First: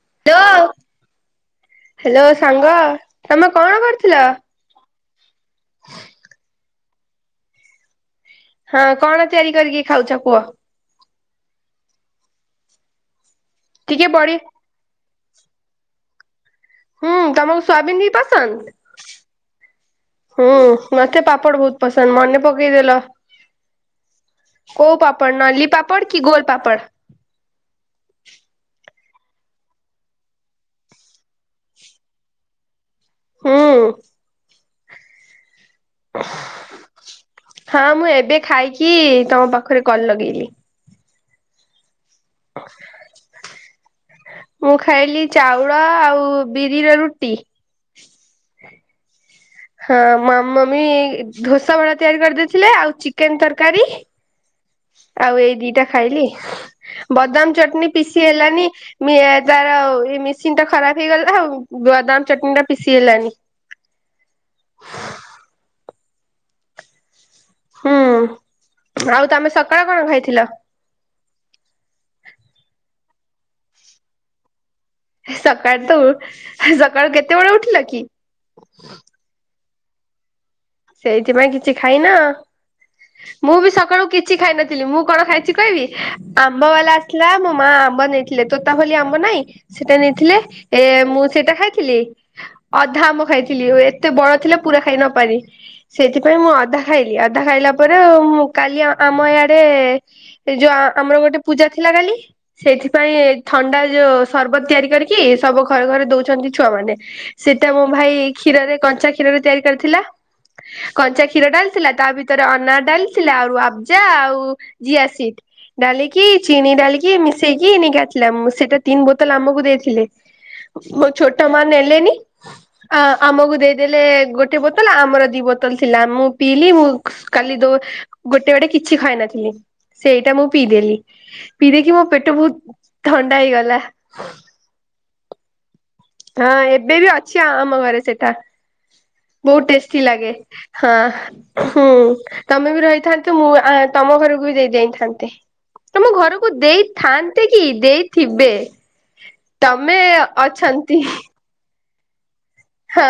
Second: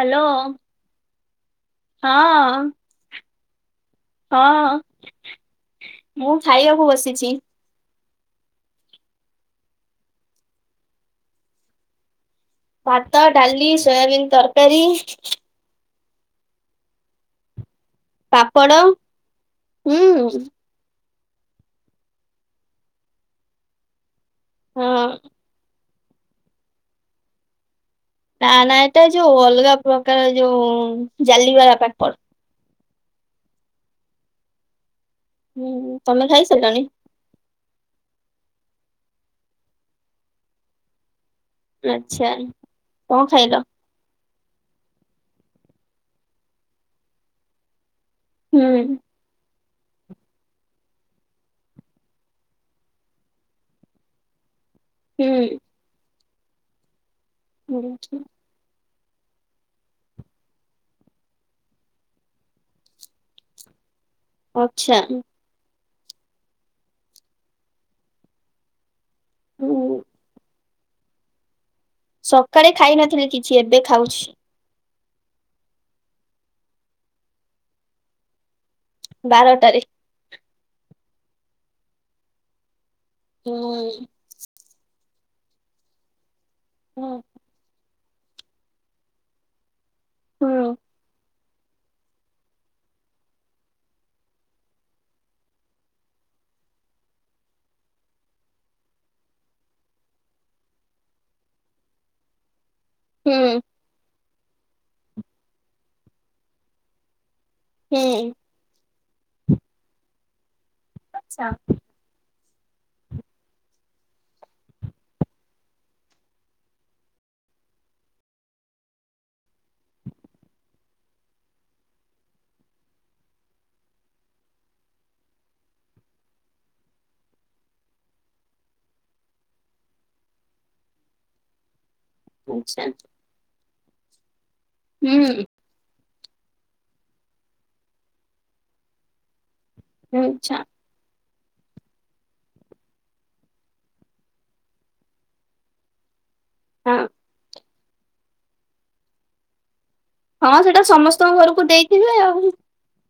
Hello hello ହଁ ସାଙ୍ଗ ତମେ କଣ କର ହଁ ମୁଁ ଖାଇବାକୁ ବସିଚି। ହଁ କଣ ତିଆରି କରିକି ଖାଉଛ କୁହ? ଭାତ, ଡାଲି, ଟିକେ ସୋୟାବିନ୍ ବଢି ତରକାରୀ। ହୁଁ ତମକୁ ସୋୟାବିନ ବି ପସନ୍ଦ ପାପଡ଼ ହୁଁ ହୁଁ ମ ମତେ ପାମ୍ପଡ ବହୁତ ପସନ୍ଦ ମନେ ପକେଇଦେଲ, ହଁ କୋଉ ପାମ୍ପଡ ନଲି ପାମ୍ପଡ କି ଗୋଲ ପାମ୍ପଡ। ନା ନା ଏଟା ଯୋଉ ଅଲଗା ପ୍ରକାର ଯୋଉ ଜାଲି ବାଲା ପାମ୍ପଡ। ହୁଁ। ହୁଁ, ତମେ ଖାଇସାଇଲଣିି? ହଁ, ମୁଁ ଏବେ ଖାଇକି ତମ ପାଖରେ କଲ ଲଗେଇଲି। ଆଚ୍ଛା। କଣ ଖାଇଲ? ମୁଁ ଖାଇଲି -ଚାଉଳ ଆଉ ବିରିର ରୁଟି। ହ ହୁଁ [inaudible] ହଁ ମମି ଦୋସା ଭଡ [unintelligible] ତିଆରି କରିଦେଇଥିଲେ ଆଉ ଚିକେନ ତରକାରୀ ଆଉ ଏଇ ହୁଁ ଦିଟା ଖାଇଲି। ବଦାମ ଚଟଣୀ ହୁଁ। ପିସି ହେଲାନି। ତାରଉ ଏ ମେସିନ୍ ଟା ଖରାପ ହେଇଗଲା ଆଉ ବଦାମ ଚଟଣି ଟା ପିଶି ହେଲଣି। [inaudible] ଆଛା। ହୁଁ, ଆଉ ତମେ ହୁଁ ସକାଳ କଣ ଖାଇଥିଲ? ସକାଳେ ଖାଇ ନଥିଲି କିଛି ଏବେ ଖାଉଛି। ସକାଳୁ ତ ସକାଳୁ କେତେବେଳେ ଉଠିଲ କି? ବାରଟାରେ। ସେଇଥିପାଇଁ କିଛି ଖାଇନ ମୁଁ ବି ସକାଳୁ ହୁଁ କିଛି ଖାଇ ନଥିଲି ମୁଁ କଣ ଖାଇଛି କହିବି ଆମ୍ବ ବାଲା ହୁଁ ଆସିଲା, ମୋ ମା ଆମ୍ବ ନେଇଥିଲେ ତୋତାପଲି ଆମ୍ବ ନାଇଁ ସେଟା ନେଇଥିଲେ, ଏ ମୁଁ ସେଇଟା ଖାଇଥିଲି, ଅଧା ଆମ୍ୱ ଖାଇଥିଲି ଏତେ ବଡ ଥିଲା ପୁରା ଖାଇ ନ ପାରି ସେଥିପାଇଁ ମୁଁ ଅଧା ଖାଇଲି, ଅଧା ଖାଇଲା ପରେ ମୁଁ କାଲି ଆମ ୟାଡେ ଯୋଉ ଆମର ଗୋଟେ ପୂଜା ଥିଲା କାଲି ସେଇଥିପାଇଁ ହୁଁ ଥଣ୍ଡା ଯୋଉ ସରବତ ତିଆରି କରିକି ସବୁ ଘରେ ଘରେ ଦଉଛନ୍ତି ଛୁଆମାନେ। ସେଇଟା ମୋ ହୁଁ ଭାଇ କ୍ଷୀରରେ, କଞ୍ଚା କ୍ଷୀରରେ ତିଆରି କରିଥିଲା କଞ୍ଚା ଆଚ୍ଛା କ୍ଷୀର ଡାଲିଥିଲା ତା ଭିତ ତାର ଅନାର ଡାଲିଥିଲା, ଆ ଆବ୍ଜା [unintelligible] ଆଉ ଚିଆ ସିଟ। ଡାଲିକି, ଚିନି ଡାଲିକି, ମିଶେଇକି ନେଇକି ଆସିଲା, ସେଇଟା ତିନ୍ ବୋତଲ ଆମକୁ ଦେଇଥିଲେ। ମୋ ଛୋଟ ମା ନେଲେନି, ଆ ଆମକୁ ଦେଇଦେଲେ ଗୋଟେ ବୋତଲ, ଆମର ଦି ବୋତଲ ଥିଲା, ମୁଁ ପିଇଲିି, ମୁଁ କାଲି ଦୋ ଗୋଟେ ବଡେ କିଛି ଖାଇ ନଥିଲି। ସେଇଟା ମୁଁ ପିଇଦେଲି, ପିଇଦେଇକି ମୋ ପେଟ ବହୁତ ଆଚ୍ଛା ଥଣ୍ଡା ହେଇଗଲା। ହୁଁ ହଁ ଏବେ ବି ଅଛି ଆମ ଘରେ ସେଟା ବହୁତ ଟେଷ୍ଟି ଲାଗେ, ଆଚ୍ଛା ହଁ ହୁଁ, ତମେ ବି ରହିଥାନ୍ତେ, ମୁଁ ଆ ତମ ଘରକୁ ବି ଦେଇ ଯାଇଥାନ୍ତେ, ତମ ଘରକୁ ହଁ। ଦେଇଥାନ୍ତେ କି? ଦେଇଥିବେ, ତମେ ହଁ ସେଟା ଅଛନ୍ତି ସମସ୍ତଙ୍କ ଘରକୁ ଦେଇଥିବେ ଆଉ ହଁ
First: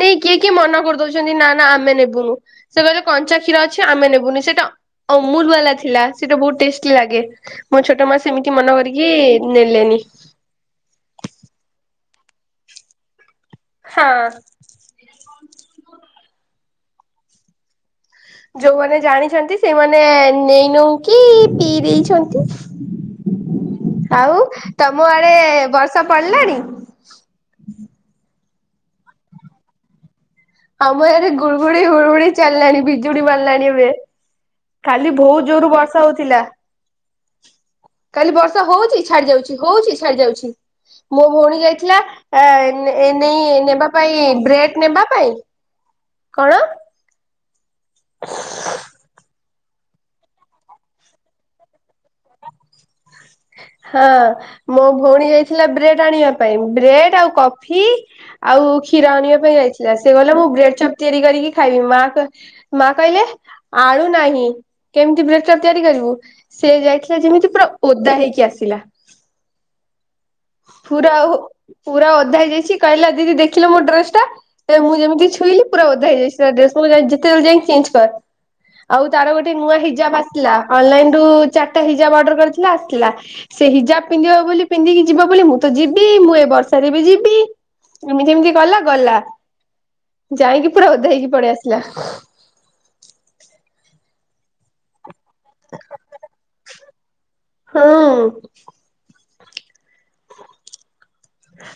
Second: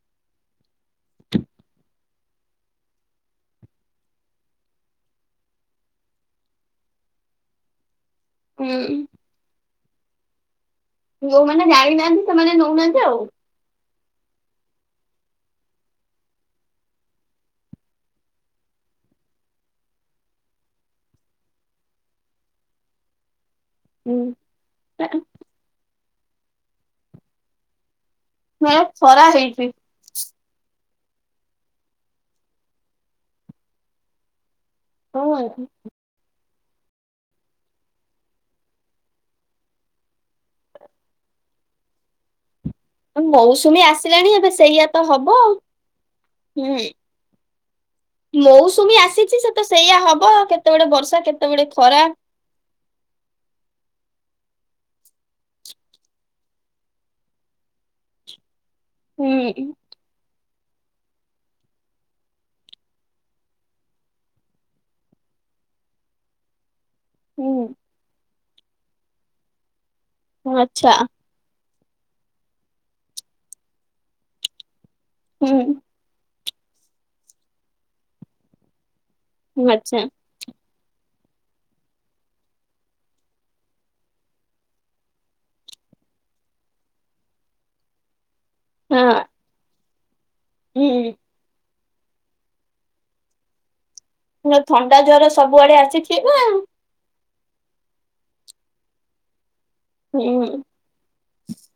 ନେଇ କିଏ କିଏ ମନା କରିଦଉଛନ୍ତି -ନା ନା ଆମେ ନେବୁନୁ, ସେ କହିଲେ କଞ୍ଚା କ୍ଷୀର ଅଛି ଆମେ [unintelligible] ସେଟା ଅମୁଲ ବାଲା ଥିଲା ସେଟା ବହୁତ ଟେଷ୍ଟି ଲାଗେ, ମୋ ଛୋଟ ମା ସେମିତି ହୁଁ ମନ କରିକି ନେଲେନି ଯୋଉମାନେ ଜାଣିନାହାନ୍ତି, ସେମାନେ ନଉନାହାନ୍ତି ଆଉ ହଁ ଯୋଉମାନେ ଜାଣିଛନ୍ତି ସେମାନେ ନେଇ ନଉକି ପିଇ ଦେଇଛନ୍ତି। ହୁଁ ଆଉ ତମ ଆଡେ ବର୍ଷା ପଡିଲାଣି। ହଁ ଖରା ହେଇଛି। ଆମର ଏରେ ଗୁଡ଼ୁଗୁଡି ଗୁଡ଼ଘୁଡି ଚାଲିଲାଣି ବିଜୁଡି ମାରିଲାଣି ଏଵେ କାଲି ବହୁତ ହଁ ଜୋର ବର୍ଷା ହଉଥିଲା। କାଲି ବର୍ଷା ହଉଛି ଛାଡି ଯାଉଛି, ହଉଛି ଛାଡି ଯାଉଛି ମୋ ଭଉଣୀ ଯାଇଥିଲା ଏ, ଏ ନେଇେଇ ମୌସୁମୀ ନେବା ପାଇଁ ଆସିଲାଣି ଏବେ ବ୍ରେଡ ସେଇଆ ତ ନେବା ହବ ପାଇଁ ଆଉ। କଣ? ମୋସୁମୀ ଆସିଛି ସେ ତ ସେଇଆ ହବ, କେତେବେଡେ ବର୍ଷା, କେତେବେଡେ ଖରା ହଁ [inaudible] ହଁ ମୋ ଭଉଣୀ ଯାଇଥିଲା ବ୍ରେଡ ଆଣିବା ପାଇଁ ବ୍ରେଡ ଆଉ କଫି ଆଉ କ୍ଷୀର ଆଣିବା ପାଇଁ ହୁଁ ଯାଇଥିଲା ସେ ଗଲା ମୁଁ ବ୍ରେ ପ୍ ତିଆରି କରିକି ଖାଇବି ମା ମା କହିଲେ ଆଳୁ ନାହିଁ। କେମିତି ବ୍ରେଡଚପ ତିଆରି କରିବୁ ସେ ଯାଇଥିଲା ଯେମିତି ପୁରା ହୁଁ ଓଦା ହେଇକି ଆସିଲା। ଆଛା। ପୁରା ପୁରା ଓଦା ହେଇଯାଇଚି କହିଲା ଦିଦି ଦେଖିଲ ମୋ ଡ୍ରେସ ଟା ମୁଁ ଯେମିତି ଛୁଇଁଲି ହୁଁ ପୁରା ଓଦା ହେଇଯାଇଛି। ସେ ଡ୍ରେସକୁ ଯେତେବେଳେ ଯାଇକି ଚେଞ୍ଜ କର ଆଉ ତାର ଗୋଟେ ନୂଆ ଆଚ୍ଛା ହିଜାବ ଆସିଲା। ଅନଲାଇନରୁ ଚାରିଟା ହିଜାବ ଅର୍ଡର କରିଥିଲା ଆସିଥିଲା ସେ ହିଜାବ ପିନ୍ଧିବ ବୋଲି ପିନ୍ଧିକି ଯିବ ବୋଲି ମୁଁ ତ ଯିବି ମୁଁ ଏ ବର୍ଷରେ ବି ଯିବି ଏମିତି ଏମିତି ଗଲା ଗଲା ହଁ ଯାଇକି ପୁରା ଓଦା ହେଇକି ପଳେଇ ଆସିଲା। ଥଣ୍ଡା ଜର ସବୁଆଡେ ଆସିଚି ଏବେ ହଁ। ହୁଁ।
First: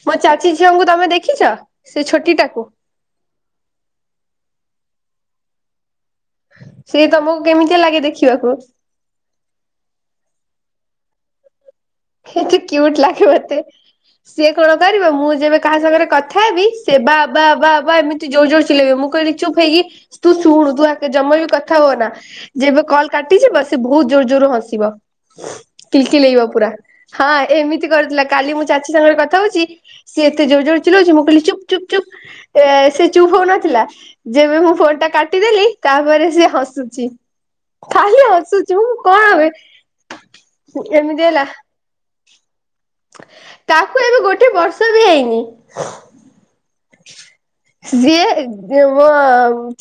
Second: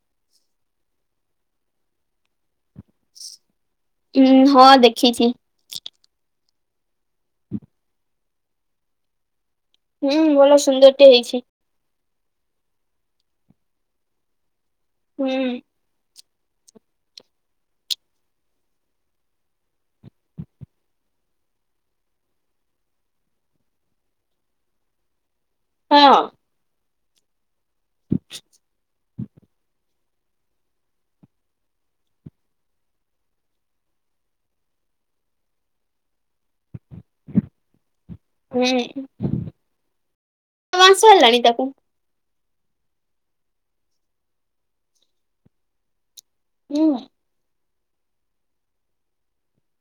ମୋ ଚାଚୀ ଝିଅଙ୍କୁ ତମେ ଦେଖିଛ ସେ ଛୋଟି ଟାକୁ ହୁଁ ହଁ ଦେଖିଛି। ସିଏ ତମକୁ କେମିତି ଲାଗେ ଦେଖିବାକୁ ହୁଁ ଭଲ ସୁନ୍ଦର ଟେ ହେଇଛି। ଖେତେ କିୟୁଟ ଲାଗେ ମତେ ସିଏ କଣ କରିବ ମୁଁ ହୁଁ ଯେବେ କାହା ସାଙ୍ଗରେ କ ଥାଏବି ସେ ବା ବା ବା ଏମିତି ଜୋର୍ ଜୋର୍ ଚିଲେଇବେ ମୁଁ କହିଲି ଚୁପ ହେଇକି ତୁ ଶୁଣୁ ତୁ ଆଗେ ଜମା ତମ ବି କଥା ହୁଅ ନା ଯେବେ କଲ କାଟି ଯିବ ସେ ବହୁତ ଜୋର୍ ଜୋର୍ ହସିବ। ହଁ କିଲକିଲେଇବ ପୁରା ହଁ ଏମିତି କରିଥିଲା କାଲି ମୁଁ ଚାଚୀ ସାଙ୍ଗରେ କଥା ହଉଚି ସିଏ ଏତେ ଜୋର୍ ଜୋର୍ ଚିଲଉ ମୁଁ କହିଲି ଚୁପ୍ ଚୁପ୍ ଚୁପ୍ ଏ ସେ ଚୁପ୍ ହୋଉନଥିଲା ଯେବେ ମୁଁ ଫୋନ୍ ଟା କାଟିଦେଲି ତାପରେ ସିଏ ହସୁଚି ଖାଲି ହସୁଚି ହୁଁ। ମୁଁ କଣ ବେ ମାସ ଏମିତି ହେଲାଣି ହେଲା ତାକୁ। ତାକୁ ଏବେ ଗୋଟେ ବର୍ଷ ବି ହେଇନି ହୁଁ। ସିଏ ଦ ମୋ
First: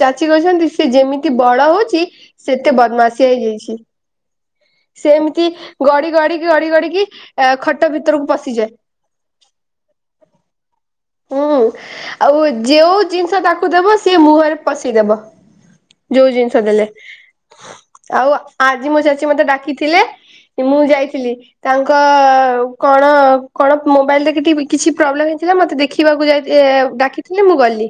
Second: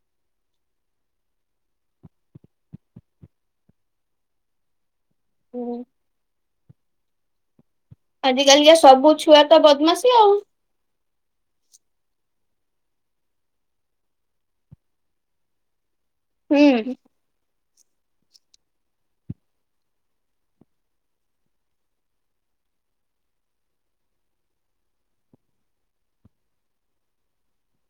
ଚାଚୀ କୋହୁଚନ୍ତି ସିଏ ଯେମିତି ବଡ ହଉଛି ସେତେ ବ ବଦ୍ମାସିଆ ହେଇଯାଇଛି। ସେମିତି ଗଡି ଗଡିିକି ଗଡି ଗଡିକି ଆଁ ଖ ଆଜି କାଲି ସବୁ ଛୁଆ ତ ବଦ୍ମାସି ଆଉ। ହୁଁ ଆଉ ଯେଉ ଜିନିଷ ତାକୁ ଦେବ ସେ ମୁହଁରେ ପଶେଇଦବ। ଯୋଉ ଜିନିଷ ଦେଲେ ହୁଁ। ଆଉ ଆଜି ମୋ ଚାଚୀ ମତେ ଡାକିଥିଲେ ମୁଁ ଯାଇଥିଲି ତାଙ୍କ ଅ କଣ କଣ ମୋବାଇଲରେ କିଛି ପ୍ରୋବ୍ଲେମ ଥିଲା ମତେ ଦେଖିବାକୁ ଯାଇ ଏ ଡାକିଥିଲେ ମୁଁ ଗଲି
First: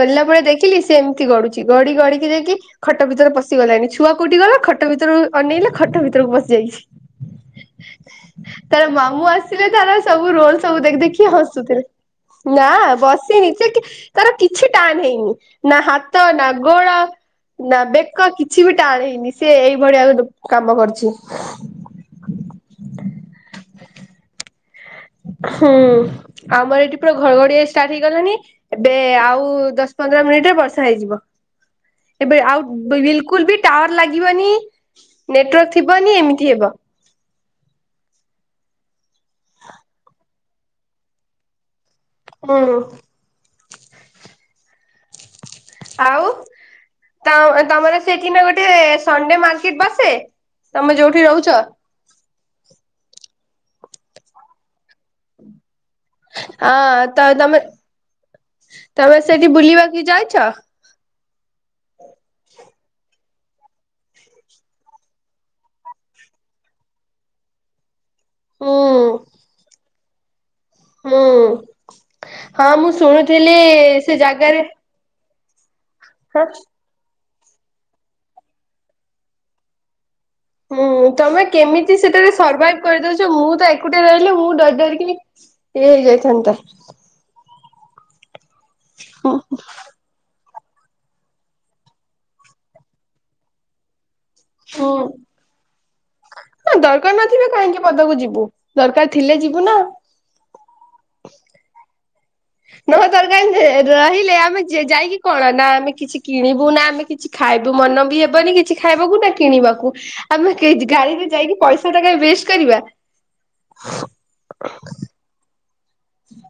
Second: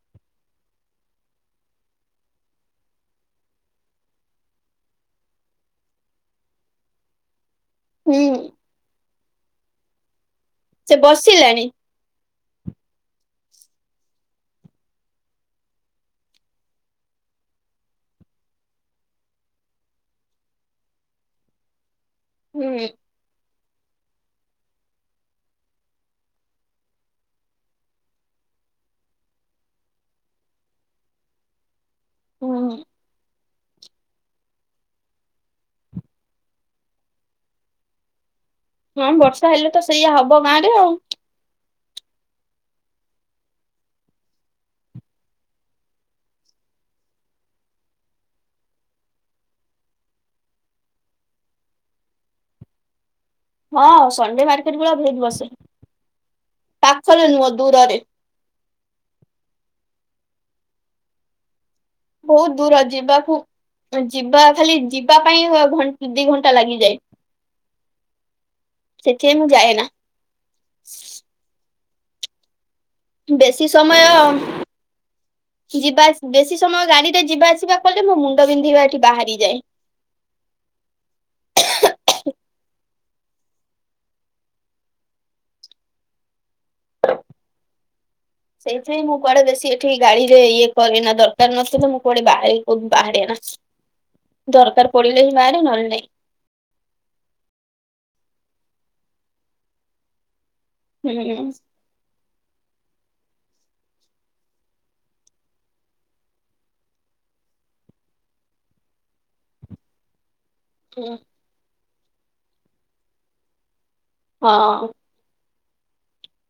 ଗଲା ପରେ ଦେଖିଲି ସେ ଏମିତି ଗଡୁଛି ଗଡି ଗ ଗଡିକି ଯାଇକି ଖଟ ଭିତରେ ପସିଗଲାଣି ଛୁଆ କୋଉଠି ଗଲା ଖଟ ଭିତରୁ ଅନେଇଲେ ଖଟ ଭିତ ଭିତରୁକୁ ବସିଯାଇଛି। ହୁଁ। ମୁଁ ଆସିଲି ତାର ସବୁ ରୋଲ ସବୁ ସେ ଦେଖି ଦେଖି ବସିଲାଣି। ହସୁଥିବେ। ନାଆ ବସିନି ଯେ ତାର କିଛି ଟାନ ହେଇନି ନା ହାତ ନା ଗୋଡ ନା ବେକ କିଛି ବି ଟାଣ ହେଇନି ସେ ଏଇଭଳିଆ କାମ କରୁଛି। ହୁଁ। ହଁ [unintelligible] ହୁଁ ଆମର ଏଇଠି ପୁରା ଘଡଘଡିଆ ଷ୍ଟାର୍ଟ ହେଇଗଲାଣି। ଏବେ ଆଉ ଦଶ ପନ୍ଦର ମିନିଟରେ ବର୍ଷା ହେଇଯିବ ଏବେ ଆଉ ହୁଁ। ବିଲକୁଲବି ଟାୱାର ଲାଗିବନି ନେଟୱାର୍କ ଥିବନି ଏମିତି ହେବ। ହଁ ବର୍ଷା ହେଲେ ତ ସେଇଆ ହବ ଗାଁ ରେ ଆଉ। ହୁଁ। ଆଉ ତ ତମର ସେଠି ନା ଗୋଟେ ସନ୍ଡେ ମାର୍କେଟ ବାସେ ତମେ ଯୋଉଠି ରହୁଛ। ହଁ ସଣ୍ଡେ ମାର୍କେଟ ଭଳିଆ ବୋହୁତ ବସେ। ହଁ ତ ପାଖରେ ନୁହଁ ତମେ ଦୂରରେ ତମେ ସେଠି ବୁଲିବାକୁ କି ଯାଇଚ? ବହୁତ୍ ଦୂର ଯିବାକୁ ଯିବା ଖାଲି ଯିବା ପାଇଁ ଘଂ ଦି ଘଣ୍ଟା ଲାଗିଯାଏ। ହୁଁ ସେଥିପାଇଁ ମୁଁ ଯାଏନା। ହୁଁ ହଁ ମୁଁ ଶୁଣୁଥିଲି ବେଶୀ ସମୟ ସେ ଜାଗାରେ ଯିବା ହଁ ବେଶୀ ସମୟ ଗାଡିରେ ଯିବା ଆସିବା କଲେ ମୋ ମୁଣ୍ଡ ବିନ୍ଧିବା ଏଠି ବାହାରି ଯାଏ। ହୁଁ। ତମେ କେମିତି ସେଠାରେ ସର୍ଭାଇଭ କରିଦଉଚ ମୁଁ ତ ଏକୁଟିଆ ରହିଲେ ମୁଁ ଡର୍ ଡରିକି ଇଏ ହେଇ ଯାଇଥାନ୍ତା। ସେଇଥିପାଇଁ ମୁଁ ହୁଁ କୁଆଡେ ବେଶୀ ଏଠି ଗାଡି ରେ ଇଏ କରନା ଦରକାର ନଥିଲା ମୁଁ କୁଆଡେ ବାହାରି କଉଠି ବାହାର ନା। ହୁଁ ଦରକାର ପଡିଲେ ଯାଏ ନହେଲେ ନାଇଁ। ମନକୁ ଯିବୁ ଦରକାର ଥିଲେ ଯିବୁ ନା। ହୁଁ। ନହ ତର କ ରହିଲେ ଆମେ ଯାଇକି କଣ ନା ଆମେ କିଛି କିଣିବୁ ନା ଆମେ କିଛି ଖାଇ- ଖାଇବୁ ମନ ବି ହେବନି କିଛି ଖାଇବାକୁ ନା କିଣିବାକୁ। ଆମେ ହୁଁ। ଗାଡିରେ ଯାଇକି ପଇସା ଟା ୱେଷ୍ଟ କରିବା। ହଁ।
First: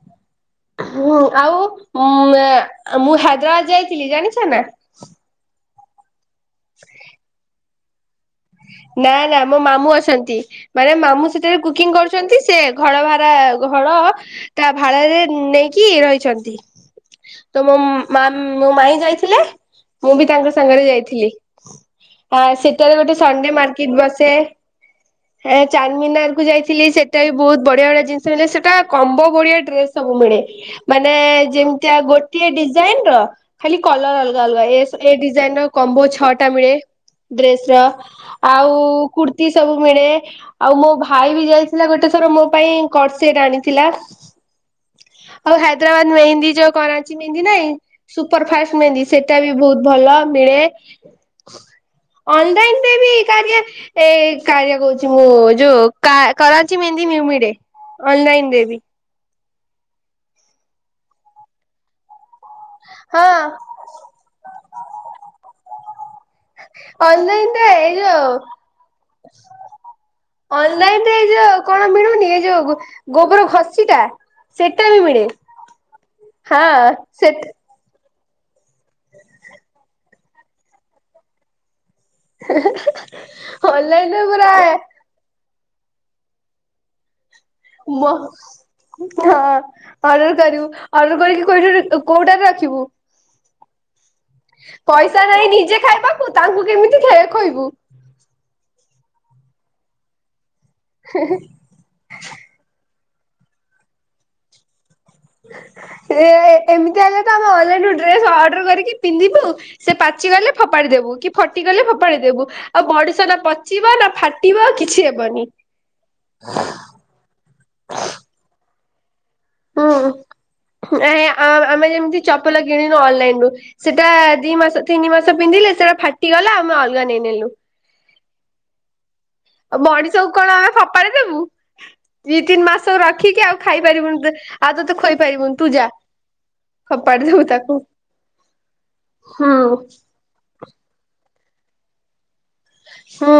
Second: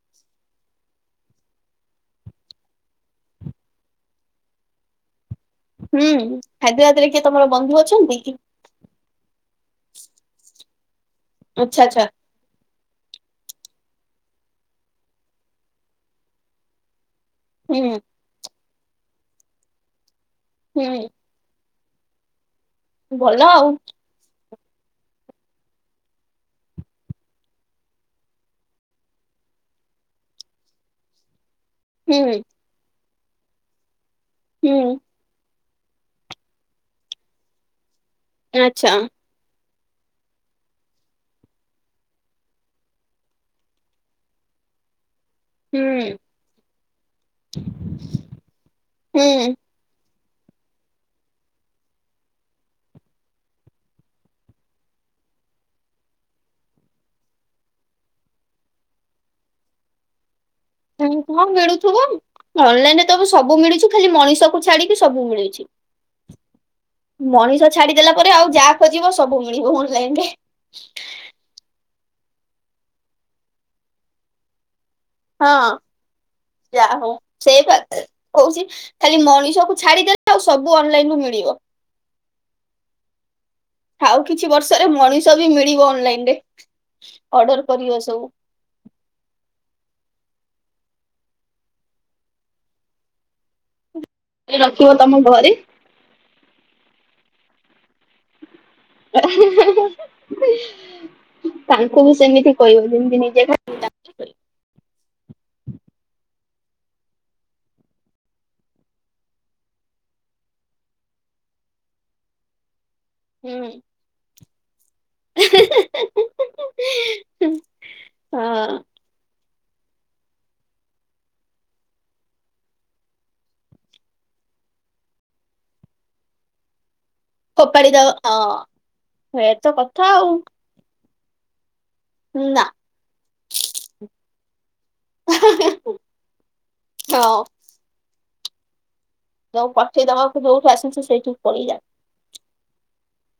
[inaudible] ହ ଆଉ ମୁଁ ହାଇଦ୍ରାବାଦ ଯାଇଥିଲି ଜାଣିଛ ନା? ହୁଁ ହାଇଦ୍ରାବାଦରେ କିଏ ତମର ବନ୍ଧୁ ଅଛନ୍ତି କି? ନା ନା ମୋ ମାମୁଁ ଅଛନ୍ତି ମାନେ ମାମୁଁ ସେଠାରେ ଆଚ୍ଛା କୁକିଂ ଆଚ୍ଛା କରୁଛନ୍ତି ସେ। ଘଡ ଭାରା ଘଡ ତା ଭାଡାରେ ନେଇକି ରହିଛନ୍ତି। ତ ମୋ ହୁଁ ମା ମାଇଁ ଯାଇଥିଲେ ମୁଁ ବି ତାଙ୍କ ସାଙ୍ଗରେ ହୁଁ ଯାଇଥିଲି। ଆ ସେଠାରେ ଗୋଟେ ଭଲ ସାନଡେ ଆଉ ମାର୍କେଟ ବସେ। ଏ ଚାରମିନାର କୁ ଯାଇଥିଲି। ସେଟା ବି ବହୁତ ବଢିଆ ବଢିଆ ଜିନିଷ ମିଳେ। ସେଟା କମ୍ବ ବଢିଆ ଡ୍ରେସ ସବୁ ମିଳେ। ମାନେ ଯେମତି। ହୁଁ ଗୋଟିଏ ଡିଜାଇନ ର ଖାଲି କଲର ଅଲଗା ଅଲଗା ଏ ହୁଁ ଏ ଡିଜାଇନ ର। କମ୍ବୋ ଛଅଟା ମିଳେ ଡ୍ରେସ ର ଆଉ ଆଚ୍ଛା କୁତି। ସବୁ ମିଳେ ଆଉ ମୋ ଭାଇ ବି ଯାଇଥିଲା ଗୋଟେ ଥର ମୋ ପାଇଁ କରସଟ ଆଣିଥିଲା। ହ। ଆଉ ହୁଁ ହାଇଦ୍ରାବାଦ ମେହେନ୍ଦୀ ଯୋଉ କରାଚି ମେହନ୍ଦୀ ନାଇଁ ସୁପର ଫାଷ୍ଟ ମେହେନ୍ଦୀ ସେଟା ବି ହୁଁ ବହୁତ ଭଲ। ମିଳେ ଅନଲାଇନ। [unintelligible] କାରିଆ ଏ କାରିଆ କହୁଛି ମୁଁ ଯୋଉ କରାଚି ମେହେନ୍ଦି ମିଳେ। ଅନ୍ଲାଇନରେ ବି। ହଁ ମିଳୁଥିବ ଅନଲାଇନ୍ ରେ ତ ହଁ ସବୁ ମିଳୁଚି ଖାଲି ମଣିଷ କୁ ଛାଡିକି ସବୁ ମିଳୁଛି। ଅନଲାଇନ ମଣିଷ ରେ ଏଇ ଛାଡିଦେଲା ଯୋଉ ପରେ ଆଉ ଯାହା ଖୋଜିବ ସବୁ ମିଳିବ ଅନଲାଇନ୍ ରେ। ଅନଲାଇନ୍ ରେ ଏଇ ଯୋଉ କଣ ମିଳୁନି ଏଇ ଯୋଉ ଗୋବର ଘଷି ଟା ସେ ହଁ ଯାହୋଉ ସେ ପା। କୋହୁଚି ଖାଲି ମଣିଷ କ ଛାଡିଦଲେ ଆଉ ସବୁ ଅନଲାଇନ୍ ରୁ ମିଳିବ। ଆଉ ଅନଲାଇନରେ ପୁରା କିଛି ବର୍ଷରେ ମଣିଷ ବି ମିଳିବ ଅନଲାଇନ୍ ରେ। ଅର୍ଡର କରିବ ମ ସବୁ। ହଁ। ଅର୍ଡର କରିବୁ ଅର୍ଡର କରିକି କୋଉଠି କୋଉଟାରେ ରଖିବୁ? ରଖିବ ତମ ପଇସା ନାହିଁ ଘରେ ନିଜେ ଖାଇବାକୁୁ ତାଙ୍କୁ କେମିତି ଖାଏ-ଖୋଇବୁ? ତାଙ୍କୁ ବି ସେମିତି କହିବ ଯେମ୍ ନିଜ। [unintelligible] ହ ଏ-ଏମିତି ହେଲେତ ଆମେ ଅନଲାଇନରୁ ଡ୍ରେସ ଅର୍ଡର କରିକି ପିନ୍ଧିବୁ ସେ ପାଚି ଗଲେ ଫୋପାଡିି ଦେବୁ ଫଟିଗଲେ ଫୋପାଡି ଦେବୁ ଆଉ ମଣିଷ ନା ହୁଁ ପଚିବ ନା ଫାଟିବ କି ଛି ହେବନି। ହଁ ହଁ। ଆ-ଆମେ ଯେମତି ଚପଲ କିଣିଲୁ ଅନଲାଇନ ରୁ ସେଟା ଦି ମାସ ତିନି ମାସ ପିନ୍ଧି ସେଟା ଫାଟିଗଲା ଆମେ ଅଲଗା ନେଇନେଲୁ କୋପାଡି ଦଁ ଏୟାତ କଥା ବଡିସକୁ ଆଉ କଣ ଆମେ ଫୋପାଡି ଦେବୁ। ଦି ତିନି ନା ମାସ ରଖିକି ଆଉ ଖାଇପାରିବୁନି ଆଉ ତତେ ଖୋଇପାରିବୁନି ତୁ ଜା। ହଁ ଫୋପାଡ଼ି ଦବୁ ତାକୁ ହୁଁ ଯ ପଠେଇ ଦବ ଯୋଉଠି ଆସିଛୁ, ସେଇଠୁ ପଳେୟା ହଁ।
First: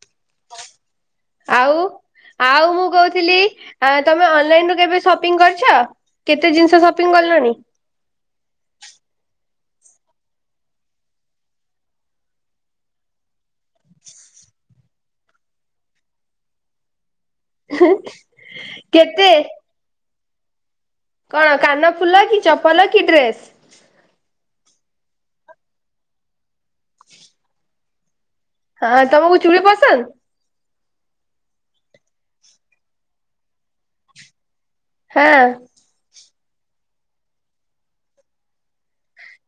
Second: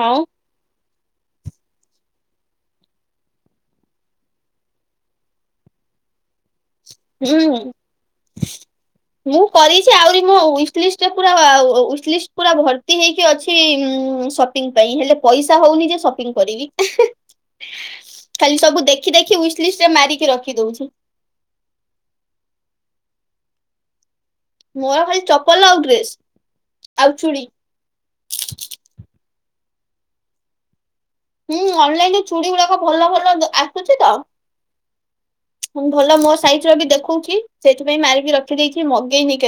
ଆଉ। ଆଉ। ଆଉ ମୁଁ କହୁଥିଲି ଅ ତମେ ଅନଲାଇନ ରୁ କେବେ ସପିଂ କରିଛ କେତେ ଜିନି? ସପିଂ କଲାଣି? ହୁଁ। ମୁଁ କରିଛି ଆହୁରି ମୋ ଉଇଜି ଲିଷ୍ଟଟା ପୁରା ଉଇଜଲିଷ୍ଟ ପୁରା ଭର୍ତ୍ତି ହେଇକି ଅଛି। ସପିଂ ପାଇଁ ହେଲେ ପଇସା ହଉନି ଯେ ସପିଂ କରିବି। ଖାଲି ସବୁ ଦେଖି କେତେ ଦେଖି ଉଇଜ ଲିଷ୍ଟ ମମାରିକି ରଖି ଦଉଛି। କଣ କାନ ଫୁଲ କି ଚପଲ କି ଡ୍ରେସ୍? ମୋର ଖାଲି ଚପଲ ଆଉ ଡ୍ରେସ୍ ଆଉ ଚୁଡ଼ି। ହଁ ତମକୁ ଚୁଲି ପସନ୍ଦ? ହୁଁ ଅନଲାଇନରେ ଚୁଡି ଗୁଡାକ ଭଲ ଭଲ ଆସୁଛି ତ। ହଁ ମୁଁ ଭଲ ମୋ ସାଇଜର ବି ଦେଖଉଛି ସେଇଥିପାଇଁ ମାରିକି ରଖିଦେଇଛି ମଗେଇ ନେଇ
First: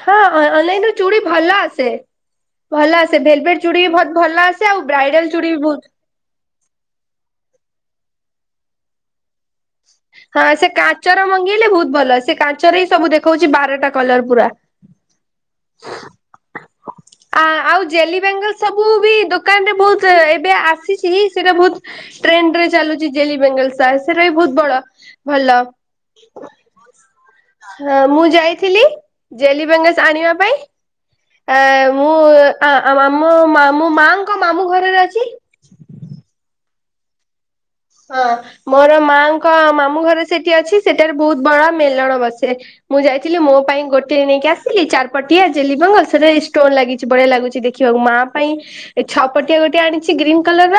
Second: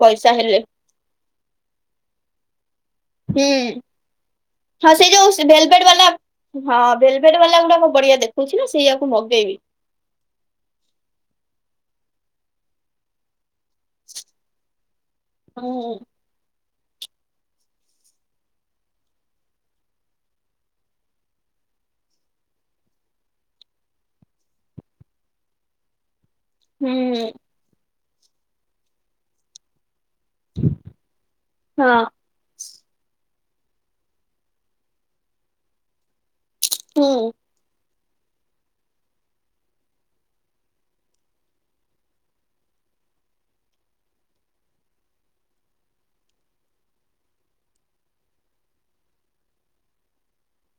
ହଁ ହେଲେ ଅ-ଅନଲାଇନ ଚୁଡ଼ି ଭଲ ଆସେ। ଭଲ ଆସେ ହୁଁ ଭେଲବେଟ ଚୁଡି ବି ଭଲ ଆସେ। ଆଉ ହଁ ସେଇ ବ୍ରାଇଡାଲ ଯୋଉ ଚୁଡ଼ି ବି ବହୁତ ଭେଲଭେଟ ବାଲା ହଁ ଭେଲଭେଟ ବାଲା ଗୁଡା ମୁଁ ବଢିଆ ଦେଖଉଛି ନା ସେଇୟାକୁ ମଗେଇବି। ହ [unintelligible] ହଁ ସେ କାଚର ମଙ୍ଗେଇଲେ ବହୁତ ଭଲ ସେ କାଚର ହିଁ ସବୁ ଦେଖଉଛି ବାରଟା କଲର ପୁରା। ହୁଁ [unintelligible] ହୁଁ। [inaudible] ଆ ଆଉ ଜେଲି ବେଙ୍ଗଲ ସବୁ ବି ଦୋକାନରେ ବହୁତ ଏବେ ଆସିଛି ସେଇଟା ବହୁତ ଟ୍ରା ଟ୍ରେଣ୍ଡରେ ଚାଲୁଛି ଜେଲି ବେଙ୍ଗଲସ ସେଟା ବି ବହୁତ ବଡ ଭଲ। ହୁଁ। ହଁ ମୁଁ ଯାଇଥିଲି ଜେଲିିବଙ୍ଗସ ଆଣିବା ପାଇଁ। ଆ ହଁ ମୁଁ ଆ-ଆ। ମୋ ମାମୁ ମାଙ୍କ ମାମୁଁ ଘରେ ଅଛି। ହୁଁ। ହଁ ମୋର ମାଙ୍କ ମାମୁଁ ଘରେ ସେଠି ଅଛି ସେଠାରେ ବହୁତ ବଡ ମେଲଣ ବସେ। ମୁଁ ଯାଇଥିଲି ମୋ ପାଇଁ ଗୋଟେ ନେଇକି ଆସିଲି ଚାରିପଟିଆ ଯେଲି ବଙ୍ଗଲ ସେ ଷ୍ଟୋନ ଲାଗିଛି ବଢିଆ ଲାଗୁଛି ଦେଖି। [unintelligible] ମା ପାଇଁ ଏ ଛଅପଟିଆ ଗୋଟେ ଆଣିଛି ଗ୍ରୀନ୍ କଲର ର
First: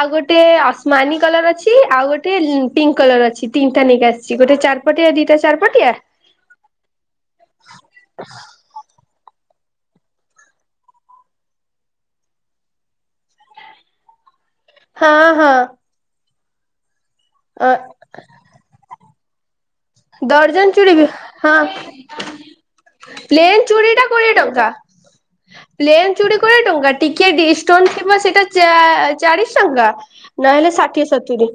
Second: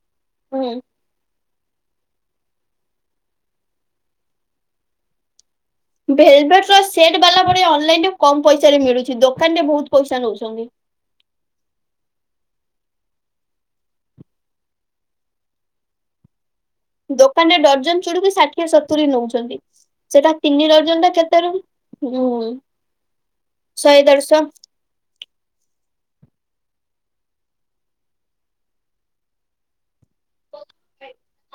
ଆଉ ଗୋଟେ ହୁଁ ଅସ୍ମା କଲର ଅଛି ଆଉ ଗୋଟ ଏ ପିଙ୍କ କଲର ଅଛି ତିନିଟା ନେଇକି ଆସିଛି ଗୋଟେ ଚାରପଟିଆ ଦିଟା ଚର ଭେଲଭେଟ ର ସେଟ ବାଲା ପରେ ଅନଲାଇନ କମ ପଇସାରେ ମିଳୁଛି ଦୋ ଦୋକାନ ରେ ବହୁତ ପଇସା ନଉଛନ୍ତି। ହଁ ହଁ। ଦୋକାନରେ ଡଜନ ଚୁଡୁକୁ ଷାଠିଏ ସତୁରି ନଉଛନ୍ତି। ସେଟା ତିନି ଦର୍ଜନ ଟା କେତେର ହୁଁ। ପ୍ଲେନ ଚୁଡ଼ି ଟା କୋଡିଏ ଟଙ୍କା। ପ୍ଲେନ୍ ଚୁଡ଼ି କୋଡ଼ିଏ ଟଙ୍କା ଟିକିଏ ଡ଼ିସ ଷ୍ଟୋନ ଥିବ ସେଇଟା ଚା ଚାଳିଶ ଟଙ୍କା ନହେଲେ ଷାଠିଏ ଦେଢଶହ ସତୁୁରୀ